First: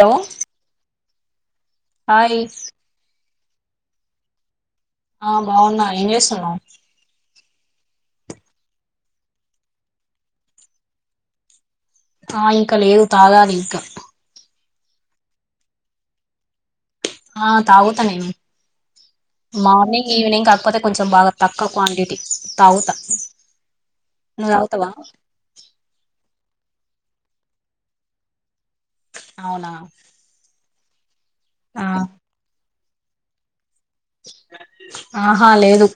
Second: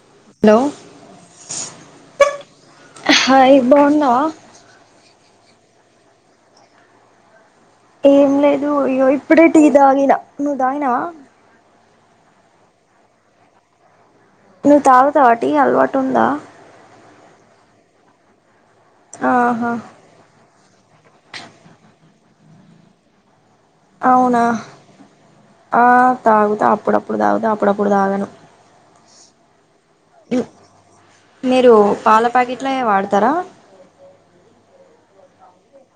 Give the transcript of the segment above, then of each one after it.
Hello hi hi బాగున్నావా ఆ బాగున్నా ఏమి చేస్తున్నావ్ ఏం లేదు య్యో ఇప్పుడే టీ తాగిన నువ్వు తాగినవా ఆ ఇంకా లేదు తాగాలి ఇంకా నువ్వు తాగుతావా టి అలవాటు ఉందా ఆ తాగుతా నేను ఆహా మార్నింగ్ ఈవెనింగ్ క కాకపోతే కొంచెం బాగా తక్కువ క్వాంటిటీ తాగుత అవునా ఆ తాగు అప్పుడప్పుడు తాగుతా అప్పుడప్పుడు తాగను అవునా ఉమ్, మీరు ఆ పాల ప్యాకెట్ ట్లే వాడతారా ఆహా లేదు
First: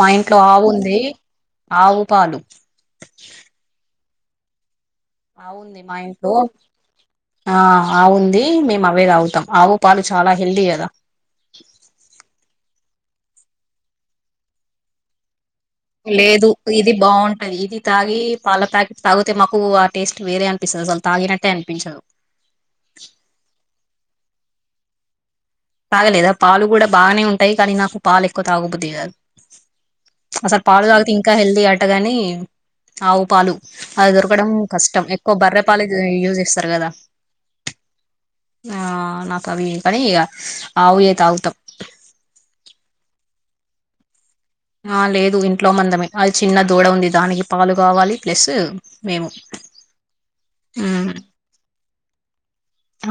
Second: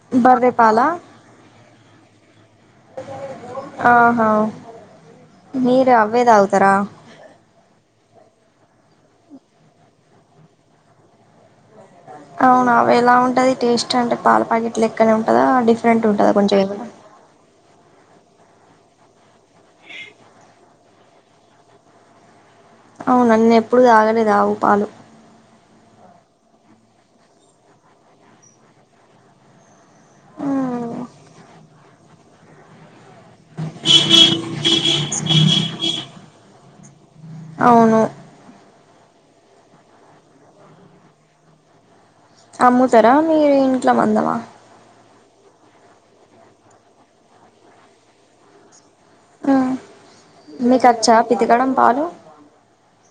మా ఇంట్లో బర్రె ఆవు పాలా ఉంది ఆవు పాలు ఆ ఆవు వుంది మా ఇంట్లో ఆ ఆవు ఉంది మేము అవే తాగుతాం ఆవు పాలు చాలా హెల్ది కదా అవునా అవి ఎలా ఉంటాయి టేస్ట్ అంటే పాల ప్యాకెట్ లెక్కనే ఉంటాయా లేదు ఇది బాగుంటది ఇది తాగి పాల ప్యాకెట్ తాగితే మాకు ఆ టేస్ట్ వేరే అనిపిస్తది అసలు తాగినట్టే అనిపించదు అవునా నేను ఎప్పుడు తాగలేదు ఆవుపాలు తాగలేదా పాలు గూ డా బాగానే ఉంటాయి కానీ నాకు పాలు ఎక్కువ తాగ బుద్ది కాదు అసలు పాలు ఉమ్, తాగితే ఇంకా హెల్తీ లైఫ్ అట్టగాని ఆవు పాలు అది దొరకడం కష్టం ఎక్కువ బర్రె పాలు యూజ్ చేస్తారు కదా అవును ఆ నాకు అవి పది ఆవు వే తాగుతాం అమ్ముతారా మీరు ఇంట్లో మందమా లేదు ఇంట్లో మందమే అది చిన్న దూడ ఉంది దానికి పాలు గావాలి ప్లస్ మేము ఆ మీకు మ్మ్ అచ్చా పితకడం పాలు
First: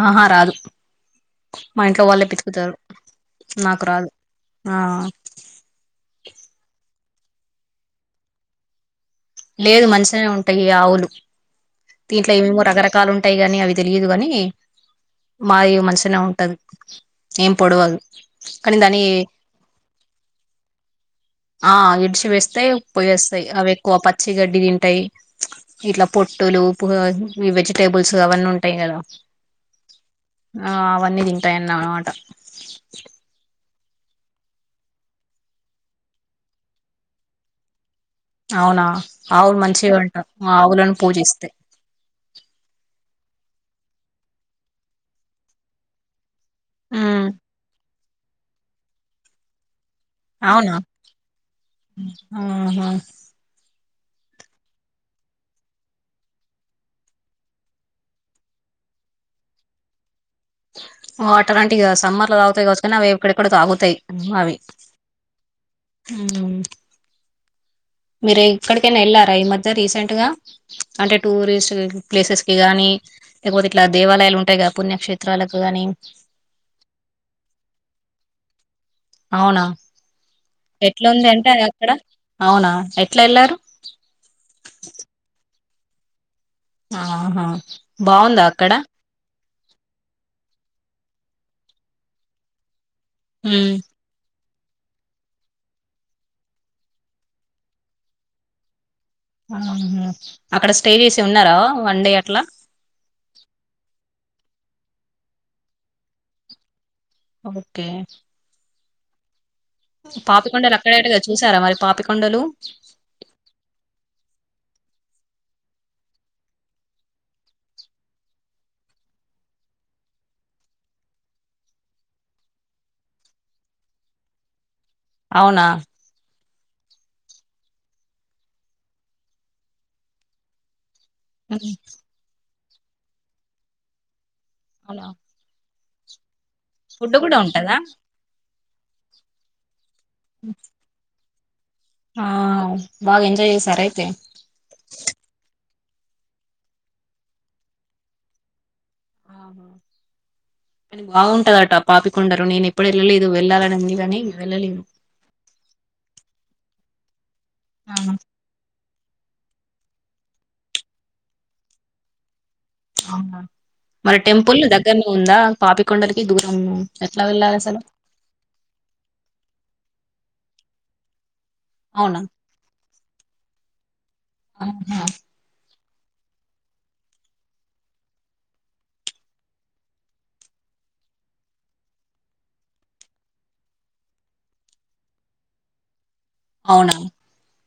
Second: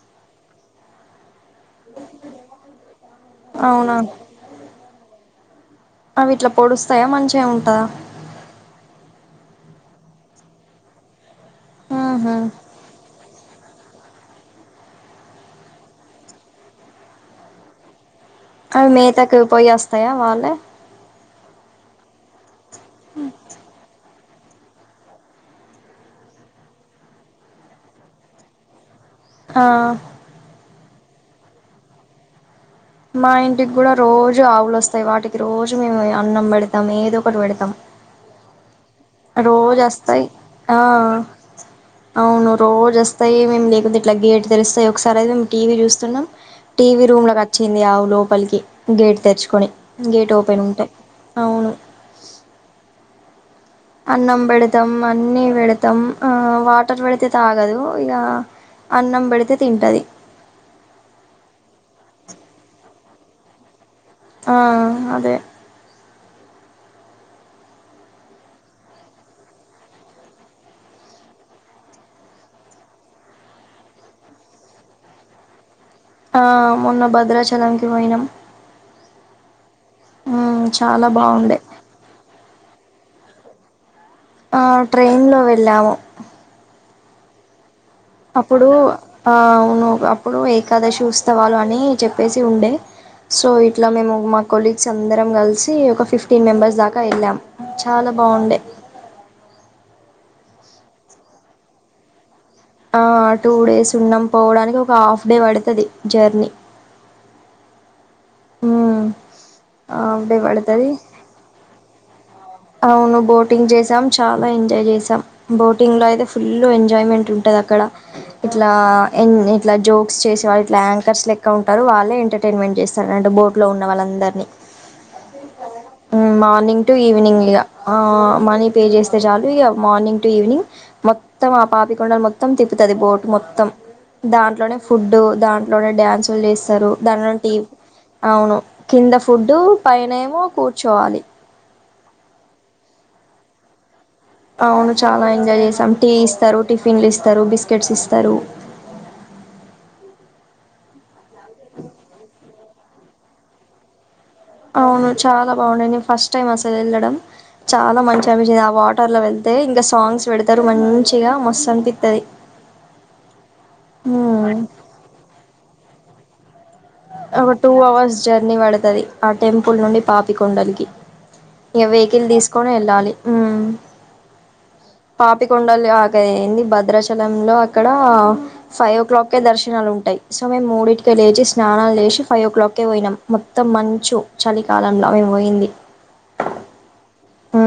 ఆహా రాదు మా ఇంట్లో వాళ్ళే పితుకుతారు నాకు అవునా రాదు ఆ అవి ఇట్లా పొడుస్తాయా మంచిగా ఉంటందా లేదు మంచిగానే ఉంటాయి ఆవులు దీంట్లో ఆహా ఏమో రకరకాలు ఉంటాయి గానీ అవి తెలియదు గాని మాయి మంచిగనే ఉంటది ఏం పొడవదు కానీ అవి దాని మేతకు పోయేస్తాయా వాళ్ళే ఆ ఇడ్సి వేస్తాయి పోయ్యొస్తయి అవేకు ప పచ్చిగడ్డి తింటాయి ఇట్లా పొట్టులు ఈ వెజిటేబుల్స్ అవన్నీ ఉంటాయి కదా ఆ ఆ అవన్నీ తింటాయన్నమాట మా ఇండ్ ఇంటికి కూడా రోజు ఆవులు వస్తాయి. వాటికి రోజు మేము అన్నం పెడతాం, ఏదో ఒకటి పెడతాం. అవునా ఆవులు రోజ మంచివంట వస్తాయి. ఆ ఆవులను పూజిస్తే అవును రోజ వస్తా వస్తాయి మేము లేకుపోతే ఇట్లాగ గేటు తెలుస్తా ఒకసారి అ మేము టీవీ చూస్తున్నాం. టీవీ రూమ్ ఉమ్ లకు వచ్చింది ఆవులు లోపలికి గేట్ తెరుచుకొని గేట్ ఓపెన్ అవునా ఉంటాయి అవును ఆహా అన్నం పెడతాం, అన్ని పెడతాం ఆ వాటర్ పెడితే తాగదు. ఇక అన్నం పెడితే తింటది. ఓ అట్లాంటి ఇ సమ్మర్ లో తాగుతాయి కావచ్చు. కాని అవి ఇక్కడ కూడా తాగుతాయి. ఆ అదే ఉహు మీరు ఎక్కడికైనా వెళ్ళారా ఈ మధ్య రీసెంట్ గా అంటే టూరిస్ట్ ప్లేసెస్ కి, గానీ లేకపోతే ఇట్లా దేవాలయాలు ఉంటాయి. పుణ్యక్షేత్రాలకు గాని ఆ మొన్న భద్రాచలానికి పోయినాం. అవునా ఉమ్, చాలా ఎట్లాంది అంటే బాగుండే అక్కడ అవునా ఎ ఇట్లా వెళ్లారు ఆ ట్రెయిన్ లో వెళ్లాము. ఆహా బాగుందా అప్పుడు అక్కడ ఆ అప్పుడు ఏకాదశి ఉత్సవాలు అని చెప్పేసి ఉండే సో ఉమ్ ఇట్లా మేము మా కొలీగ్స్ అందరం కలిసి ఒక ఫిఫ్టీన్ మెంబర్స్ దాకా వెళ్ళాం చాలా బాగుండే. ఆహ అక్కడ స్టే చేసి ఉన్నారా వన్ డే అట్లా టూ డేస్ ఉన్నాం పోవడానికి ఒక హాఫ్ డే పడుతది జర్నీ. ఓకే ఉ పాపికొండలు అక్కడేటగా చూసారా మరి పాపిక అవును బోటింగ్ చేసాం, చాలా ఎంజాయ్ చేసాం. బోటింగ్ లో అయితే ఫుల్ ఎంజాయ్మెంట్ ఉంటది అక్కడ. ఇట్లా ఎ ఇట్లా జోక్స్ చేసే వాళ్ళు ఇట్లా యాంకర్స్ లెక్క ఉంటారు. వాళ్ళే ఎంటర్టైన్మెంట్ చేస్తారంట బోట్ లో ఉన్న వాళ్ళందరిని. అవునా మార్నింగ్ టు ఈవినింగ్ ఇక మనీ పే చేస్తే చాలు ఇక మార్నింగ్ టు ఈవినింగ్. మొత్తం ఆ ఉమ్. పాపికొండలు మొత్తం మొత్తం తిప్పుతది బోటు మొత్తం దాంట్లోనే అవునా ఫుడ్ దా లోన డాన్స్ లేస్తారు ఫుడ్ దాట్లనే కూడా టివి ఉంటదా అవును కింద ఫుడ్ పైనేమో కూర్చోవాలి ఆ బాగా ఎంజాయ్ చేశార అయితే అవును చాలా ఎంజాయ్ చేసాం టీ ఇస్తారు టిఫిన్లు ఇస్తారు బిస్కెట్స్ ఇస్తారు ఆహా కానీ బాగుంటదట పాపికండలు నేను ఎప్పుడ వెళ్ళలేదు వెళ్ళాలని ఉంది గాని అవును చాలా బాగున్నాయి నేను ఫస్ట్ టైమ్ అస లెళ్లడం చాలా ఆహా. మంచి అనిించింది ఆ వాట్ టర్ లో వెళ్తే ఇంకా సాంగ్స్ పెడతారు మంచిగా మస్తు అనిపిస్తది మరి టెంపుల్ దగ్గరనే ఉందా పాపికొండల దూరం ఎట్లా ఒక వెళ్ళాలి టూ అసలు అవర్స్ జర్నీ పడతది ఆ టెంపుల్ నుండి పాపి ొండలకి ఇగ అవునా వెహికల్ తీసుకొని వెళ్ళాలి హు ఆహా డాలు అక్కడ ఏంది భద్రాచలంలో అక్కడ ఫైవ్ ఓ క్లాక్ కే దర్శనాలు ఉంటాయి సో మేము మూడింటికే లేచి స్నానలు చెసి ఫైవ్ ఓ క్లాక్కే పోయినాం మొత్తం మంచు చలికాలంలో మీము పోయింది అవునా హ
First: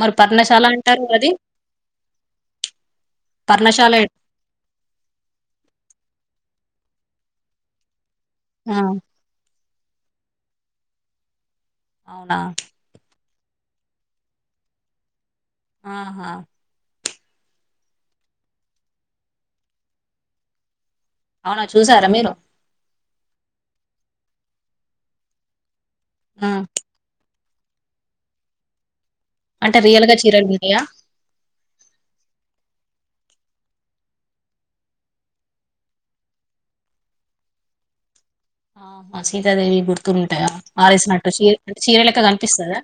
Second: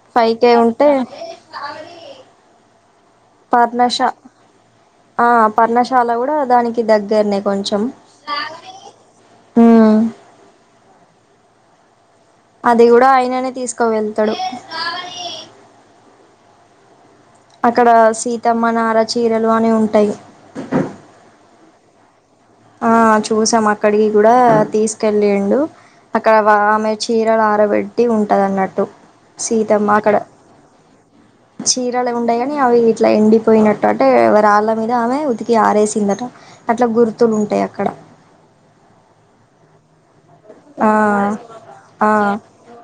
మరి పర్ణశాల అంటారు అది పర్ణశాల ఎ పర్ణశా ఆ పర్ణశాల కూడా దానికి దగ్గరనే కొంచెం ఆ ఉమ్ అవునా అదిే కూడా అయననే తీసుక వెళ్తాడు ఆహా అక్కడ సీతమ్మ నార చీరలు అని ఉంటాయి అవునా చూసారా మీరు అ చూసాం అక్కడికి కూడా తీసుకెల్లిండు అక్కడ ఆ! వా ఆమె చీరలు ఆర పెట్టి ఉంటదన్నట్టు అంటే రియల్ గా చీరలు ఉంటాయా చీరలు ఉండాయి కాని అవి ఇట్లా ఎండిపోయినట్టు అంటే ఎ రాళ్ళ మీద ఆమె ఉతికి ఆరేసిందట అట్లా గుర్తు తులు ఉంటాయి అక్కడ ఆ సీతదేవీ గుర్త్ ఆ ఆ లెక్క కనిపిస్తదా?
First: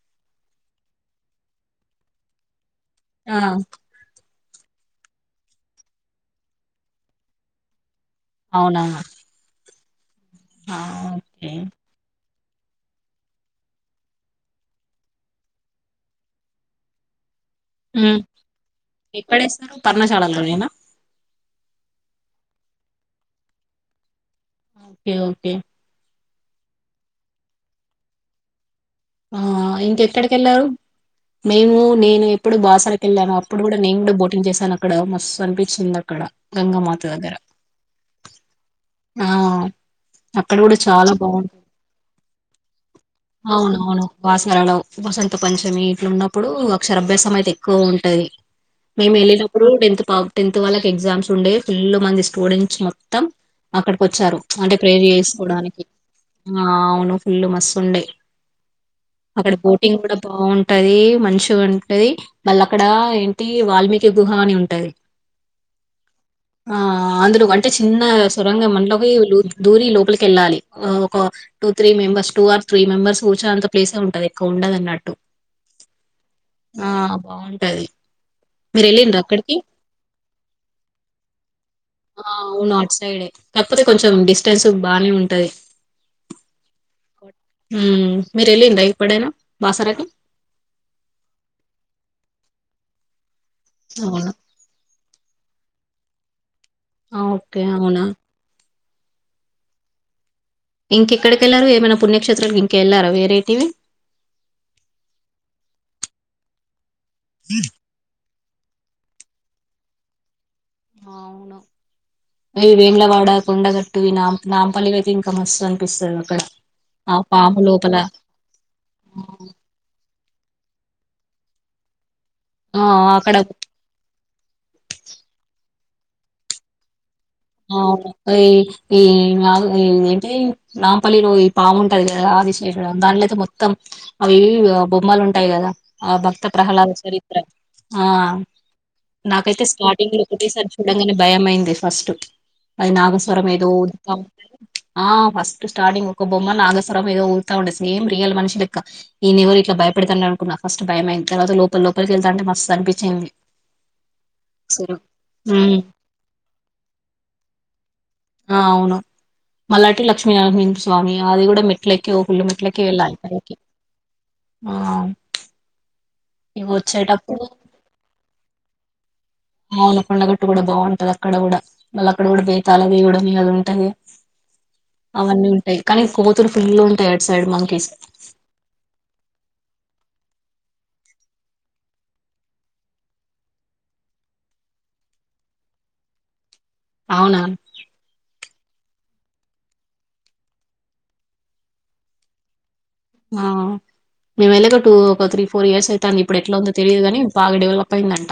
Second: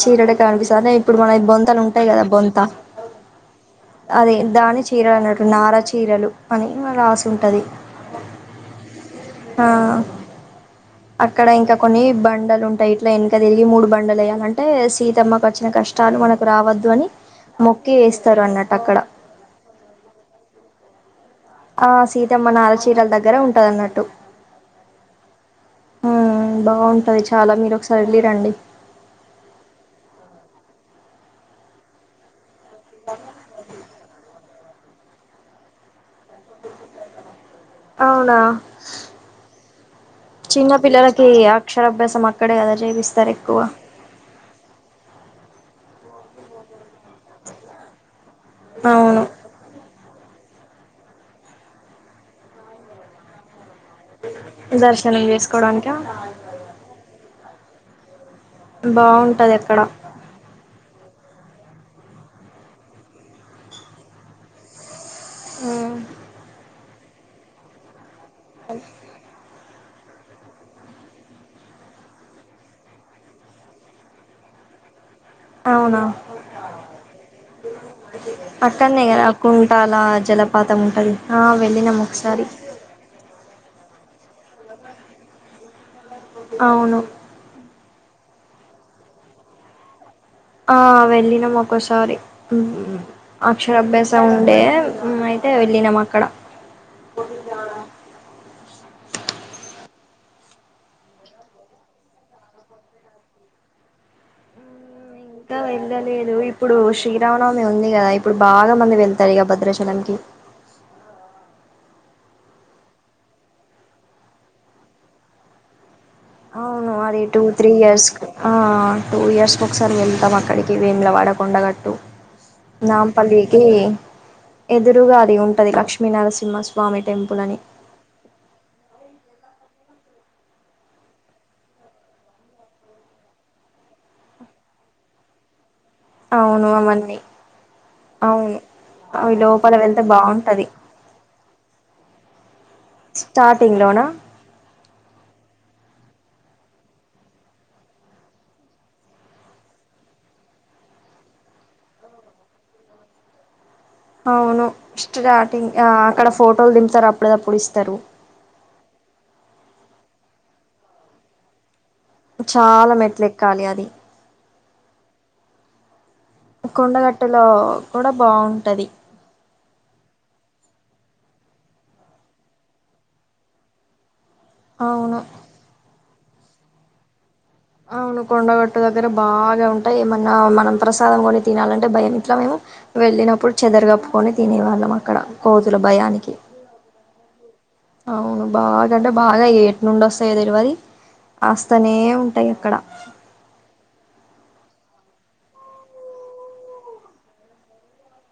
చీరటే కనిపిస్తరే అంటే ఇప్పుడు మన బొం ఆడ ఉంటాయి కదా బొంత ఆ అదే దాని చీరలు అన్నట్టు నారా చీరలు అని ఏమో రాషుంటది అవునా ఆ ఆ! అక్కడ ఓకే. ఇంకా కొన్ని బం బండలు ఉంటాయి ఇట్లా వెనక తిరిగి మూడు బండలు వయ్యాలంటే సీతమ్మకు వచ్చిన కష్టాలు మనకు రావద్దు అని మొక్కి ఉమ్ వేస్తారు అన్నట్టు అక్కడ ఎక్కడేస్తారు పర్ణశాలల్లోనేన ఆ సీతమ్మ నాలచీరల దగ్గరే ఉంటద అన్నట్టు ఓకే ఓ ఉమ్ బాగుంటది చాలా మీరు ఒకసారి వెళ్ళి రండి ఆ ఇంకెక్కడికెళ్ళారు మేము నేను ఇప్పుడు బాసరకెళ్ళాను అప్పుడు కూడా నేను కూడా బోటింగ్ జేశాను అక్కడ మస్తు అనిపించింది అక్కడ గంగమాత దగ్గర అవునా ఆ! అక్కడ చిన్న గూడా చాలా పిల్లలకి బావుం అక్షరాభ్యాసం అక్కడే కదా చేపిస్తారు ఎక్కువ వాసరలో వసంత పంచమి ఇట్లు ఉన్నప్పుడు అక్షర అభ్యాసం అయితే ఎక్కువ ఉంటది మేము అవును ఎళ్ళినప్పుడు డెంత్ పామ్ టెన్త్ వాళ్ళకి ఎగ్జామ్స్ ఉండేయ ఫుల్లు మంది స్టూడెంట్స్ మొత్తం అక్కడికి ఒచ్చారు అంటే ప్రేర్ దర్శనం చేసుకోవడానికి చేసుకోవడానిక ఆ అవును ఫుల్ మ సండే అక్కడ బోటింగ్ కూడా బాగుంటది మంచు టది మళ్ళ అక్కడ ఏంటి వాల్మీకి గుహ అని ఉంటది ఆ ఆ అందులో అంటే చిన్న సొరంగం మండలోకి లురు దూరి లోపలికి ఎళ్ళాలి ఆ ఒక two three members two or three members సూచాంత ప్లేసే ఉంటది ఎక్ ఉండదు అన్నట్టు అవునా ఆ బాగుంటది మీరు అక్కడనే వెళ్ళిండ్ర కదా అక్కడికి కుంటాల జలపాతం ఉంటది ఆ వెళ్ళినం ఆ ఒకసారి తెల్సు బానే ఉంటది అవును మ్మ్ మీరు ఎలిండ్రా ఇప్పుడైనా బాసరకి ఆ వెళ్ళినము ఒక్కసారి అక్షరాభ్యాస అవునా ఉండే అ టె వెళ్ళినమక్కడ అ ఓకే అవునా ఇంకెక్కడికి వెళ్లారు ఏమైనా పుణ్యక్షేత్రకి ఇంకెళ్లారా వేరైతేవి ఇంకా వెళ్ళలేదు ఇప్పుడు శ్రీరావనవమి ఉంది కదా ఇప్పుడు బాగా మంది వెళ్తారు ఇక భద్రాచలంకి అవును అ వేంలవాడ కొండగట్టు నా నాంపల్లిక అయితే ఇంకా మస్తు అనిపిస్తుంది అవును అది టూ త్రీ ఇయర్స్ ఆ టూ ఇయర్స్ ఒకసారి వెళ్తాం అక్కడికి క వీముల వాడకొండగట్టు ఆ అక్కడ నాపల్లికి ఎదురుగాలి ఉంటది కక్ష్ లక్ష్మీ నరసింహస్వామి టెంపుల్ అని ఆయి ఈ ఏంటి నాంపల్లిలో ఈ పాము ఉంటది కదా అది శేషుడు దానిలోయితే మొత్తం అవి బొమ్మలు ఉంటాయి కదా ఆ భక్త అవును ప్రహ్లాద అవన్నీ చరిత్ర ఆ అవును అవి నాకైతే లోపల వెళ్తే స్టార్టింగ్ లో బాగుంటది ఒకటిసారి చూడంగానే భయం అయింది ఫస్ట్ అది నాగస్వరం ఏదో స్టార్టింగ్ లోనా ఫస్ స్ అది ఒక బొమ్మ నాగస్రం ఏదోఊతా ఉండంది స ఏం రియల్ మనుషులక్క ఈ నెవరు ఇలా భయపడతా అకున్నా ఫస్ట్ భయ అయింది తర్వాత లోపల లోపలికి వెళ్తాంటే మ అనిపించింది అవును అసలు ఉమ్ స్టార్టింగ్ ఆ అక్కడ ఫోటోలు దింపుతారు అప్పుడు పప్పుడు ఇస్తారు మలాటి లక్ష్మీనారసింహస్వామి అది కూడా మె ఇట్ల ఎక్కి గుళ్ళ మెట్లు ఎక్కి చాలా వెళ్ళాలి మెట్లు ఎక్కాలి అది ఇగ వచ్చేటప్పుడు కొండగట్టలో కూడా బాగుంటది అవును కొండగట్టు కూడా బాగుంటది అక్కడ కూడా మళ్ళ అక్కడ కూడా బేతాల దేగడ మీ అది ఉంటది అవును అవన్నీ ఉంటాయి కనీ కోతులు ఫుల్లు ఉంటాయ అవును కొండగట్టు దగ్గర బాగా ఉంటాయి ఏమన్నా మనం ప్రసాదం కొని తినాలంటే భయం ఇట్లా మేము వెళ్ళినప్పుడు చెదర కప్పుకొని తినేవాళ్ళం అక్కడ కోతుల భయానికి అవునా అవును బాగాంటే బాగా ఎటి నుండి వస్తాయి తెరువరి ఆస్తనే ఉంటాయి అక్కడ ఆ మేము వెళ్ళగా టూ ఒక త్రీ ఫోర్ ఇయర్ అవుయింది ఇప్పుడు ఎట్లా ఉందో తెలియదుగాని బాగా డెవలప్ అయిిందంట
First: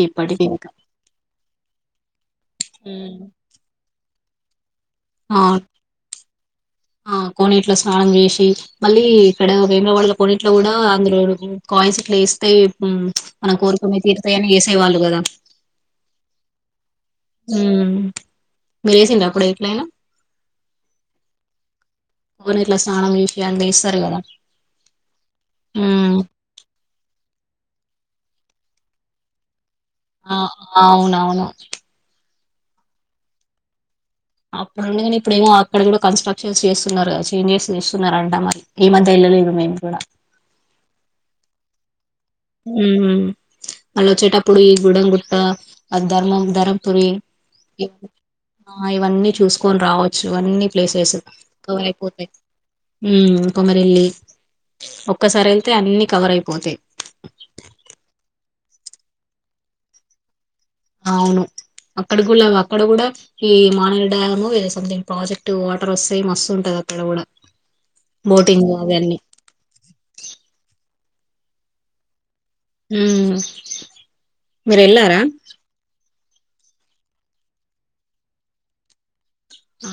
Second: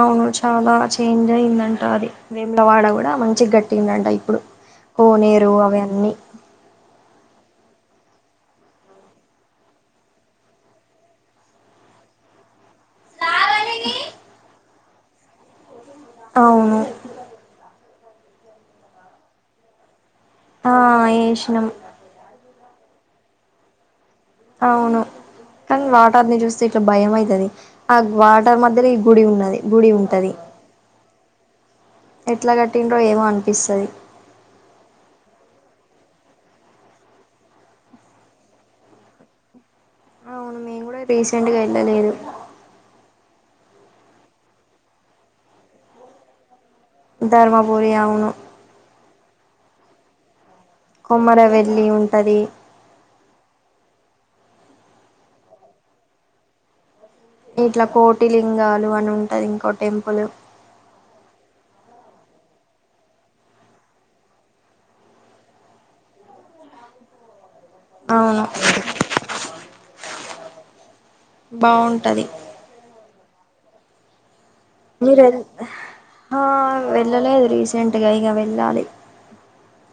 అవును చాలా చేంజ్ అయింది అంటా అది వేముల వాడ కూడా మంచి గట్టిందంట ఇప్పుడు ఆ కోనేరు అవన్నీ కొన్నిట్లో స్నానం చేసి మళ్ళీ ఇక్కడ వేములవాడ కొన్నిట్లో కూడా అందులో కాయిన్స్ ఇట్లా వేస్తాయి మనం కోరుకునాయి తీరుత వాళు కదా అవును ఉ మీరు వేసింది అప్పుడ ఎట్లయినా ఆ ఏశినం కొనెట్లో సానం చేసి అందులో ఎస్తారు కదా అవును కానీ మ్మ్ వాటర్ ని చూస్తే ఇట్లా భయం అయితుది అగ్ వాట ర్ మధ్యర ఈ గుడి ఉన్నది. గుడి ఉంటది అ అవునవును. ఎట్లా కట్టిండ్రో ఏమో అనిపిస్తది. అప్పుడుండే కాని ఇప్పుడ ఏమో అక్కడ కూడా కన్స్ట్రక్షన్స్ చేస్తున్నరుగ చేంజెస్ చేస్తున్నారంట మరి ఏ మధ్య వెళ్ళలేదు మేము కూడా అవును మేం కూడా రీసెంట్గా ఎల్లలేదు. ఊహు మళ్ళ వచ్చేటప్పుడు ఈ గుడం గుట్ట ఆ ధర్మం ధరం పురి ధర్మపురి అవును ఆ ఇవన్నీ చూసు కోని రావచ్చు అన్నీ కొమ్మర వెల్లి ఉంటది. ఊ కొమ్మర వేల్లి ఒక్కసారి వెళ్తే అన్ని కవర్ అయిపోతాయి. లోవన ఉంటది ఇంకో టెంపుల్ అవును అక్కడ కూడా అక్కడ కూడా ఈ మానేరి డ్యాము ఇద సంథింగ్ ప్రాజెక్ట్ వాటర్ వస్తే మస్తు ఉంటది అక్కడ కూడా అవును బోటింగ్ అవన్నీ బాగుంటది. ఊ మీరెల్ ఆ వెళ్ళలేదు రీసెంట్గా ఇగ వెళ్ళాలి. ఆ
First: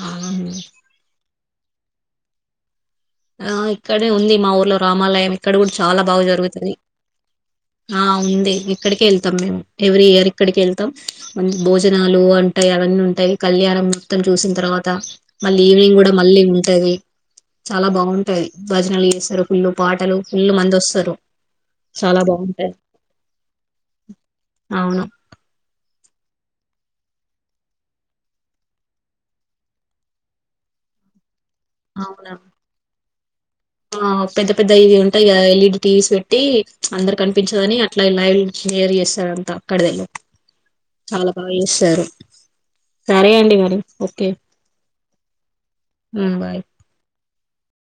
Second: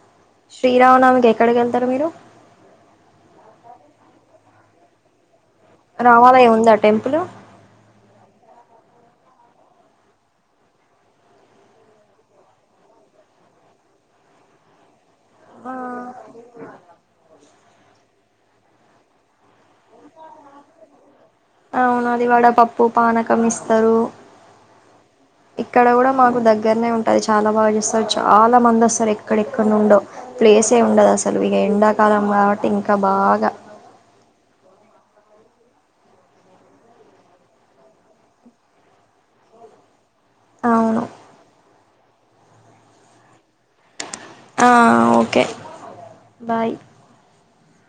శ్రీరామనామి కి ఎక్కడికి వెళ్తారు మీరు ఆ ఇక్కడే ఉంది మా ఊర్లో రామాలయమే ఇక్కడ కూడా చాలా బాగా రామాలయం జరుగుతుది ఉందా టెంపుల్ ఆ ఉ ఇక్కడిక వెళ్తాం మేము ఎవ్రీ ఇయర్ ఇక్కడికి వెళ్తాం మన్ భోజనాలు అంటాయి అవన్నీ ఉంటాయి కళ్యాణం మొత్తం చూసిన తర్వాత మళ్ళీ ఆ ఈవినింగ్ కూడా మళ్ళీ ఉంటది. చాలా బాగుంటాది భజనలు చేస్తారు ఫుల్లు పాటలు ఫుల్లు మంద్ వస్తారు. అవును చాలా అదిగాడ బాగుంటాయి పప్పు పానకం ఇస్తారు అవును ఇక్కడ కూడా మాకు దగ్గర దగ్గరనే ఉంటది చాలా బాగా చస్తారు చాలా మంది వస్తారు. ఎక్కడెక్కడ నుండో ప్లేసే ఉండదు అస సలు ఇక ఎండాకాలం అవునా కాబట్టి ఇంకా బాగా ఆ పెద్ద పెద్ద ఇది ఉంటాయి కదా ఎల్ఈడి టీవీస్ పెట్టి అందరు కనిపించదని అట్లా లైవ్ హీయర్ చేస్తారు అంత అక్కడిదళ్ళ అవును చాలా బాగా చేస్తారు. సరే అండి మరి ఓ ఆ ఓకే బాయ్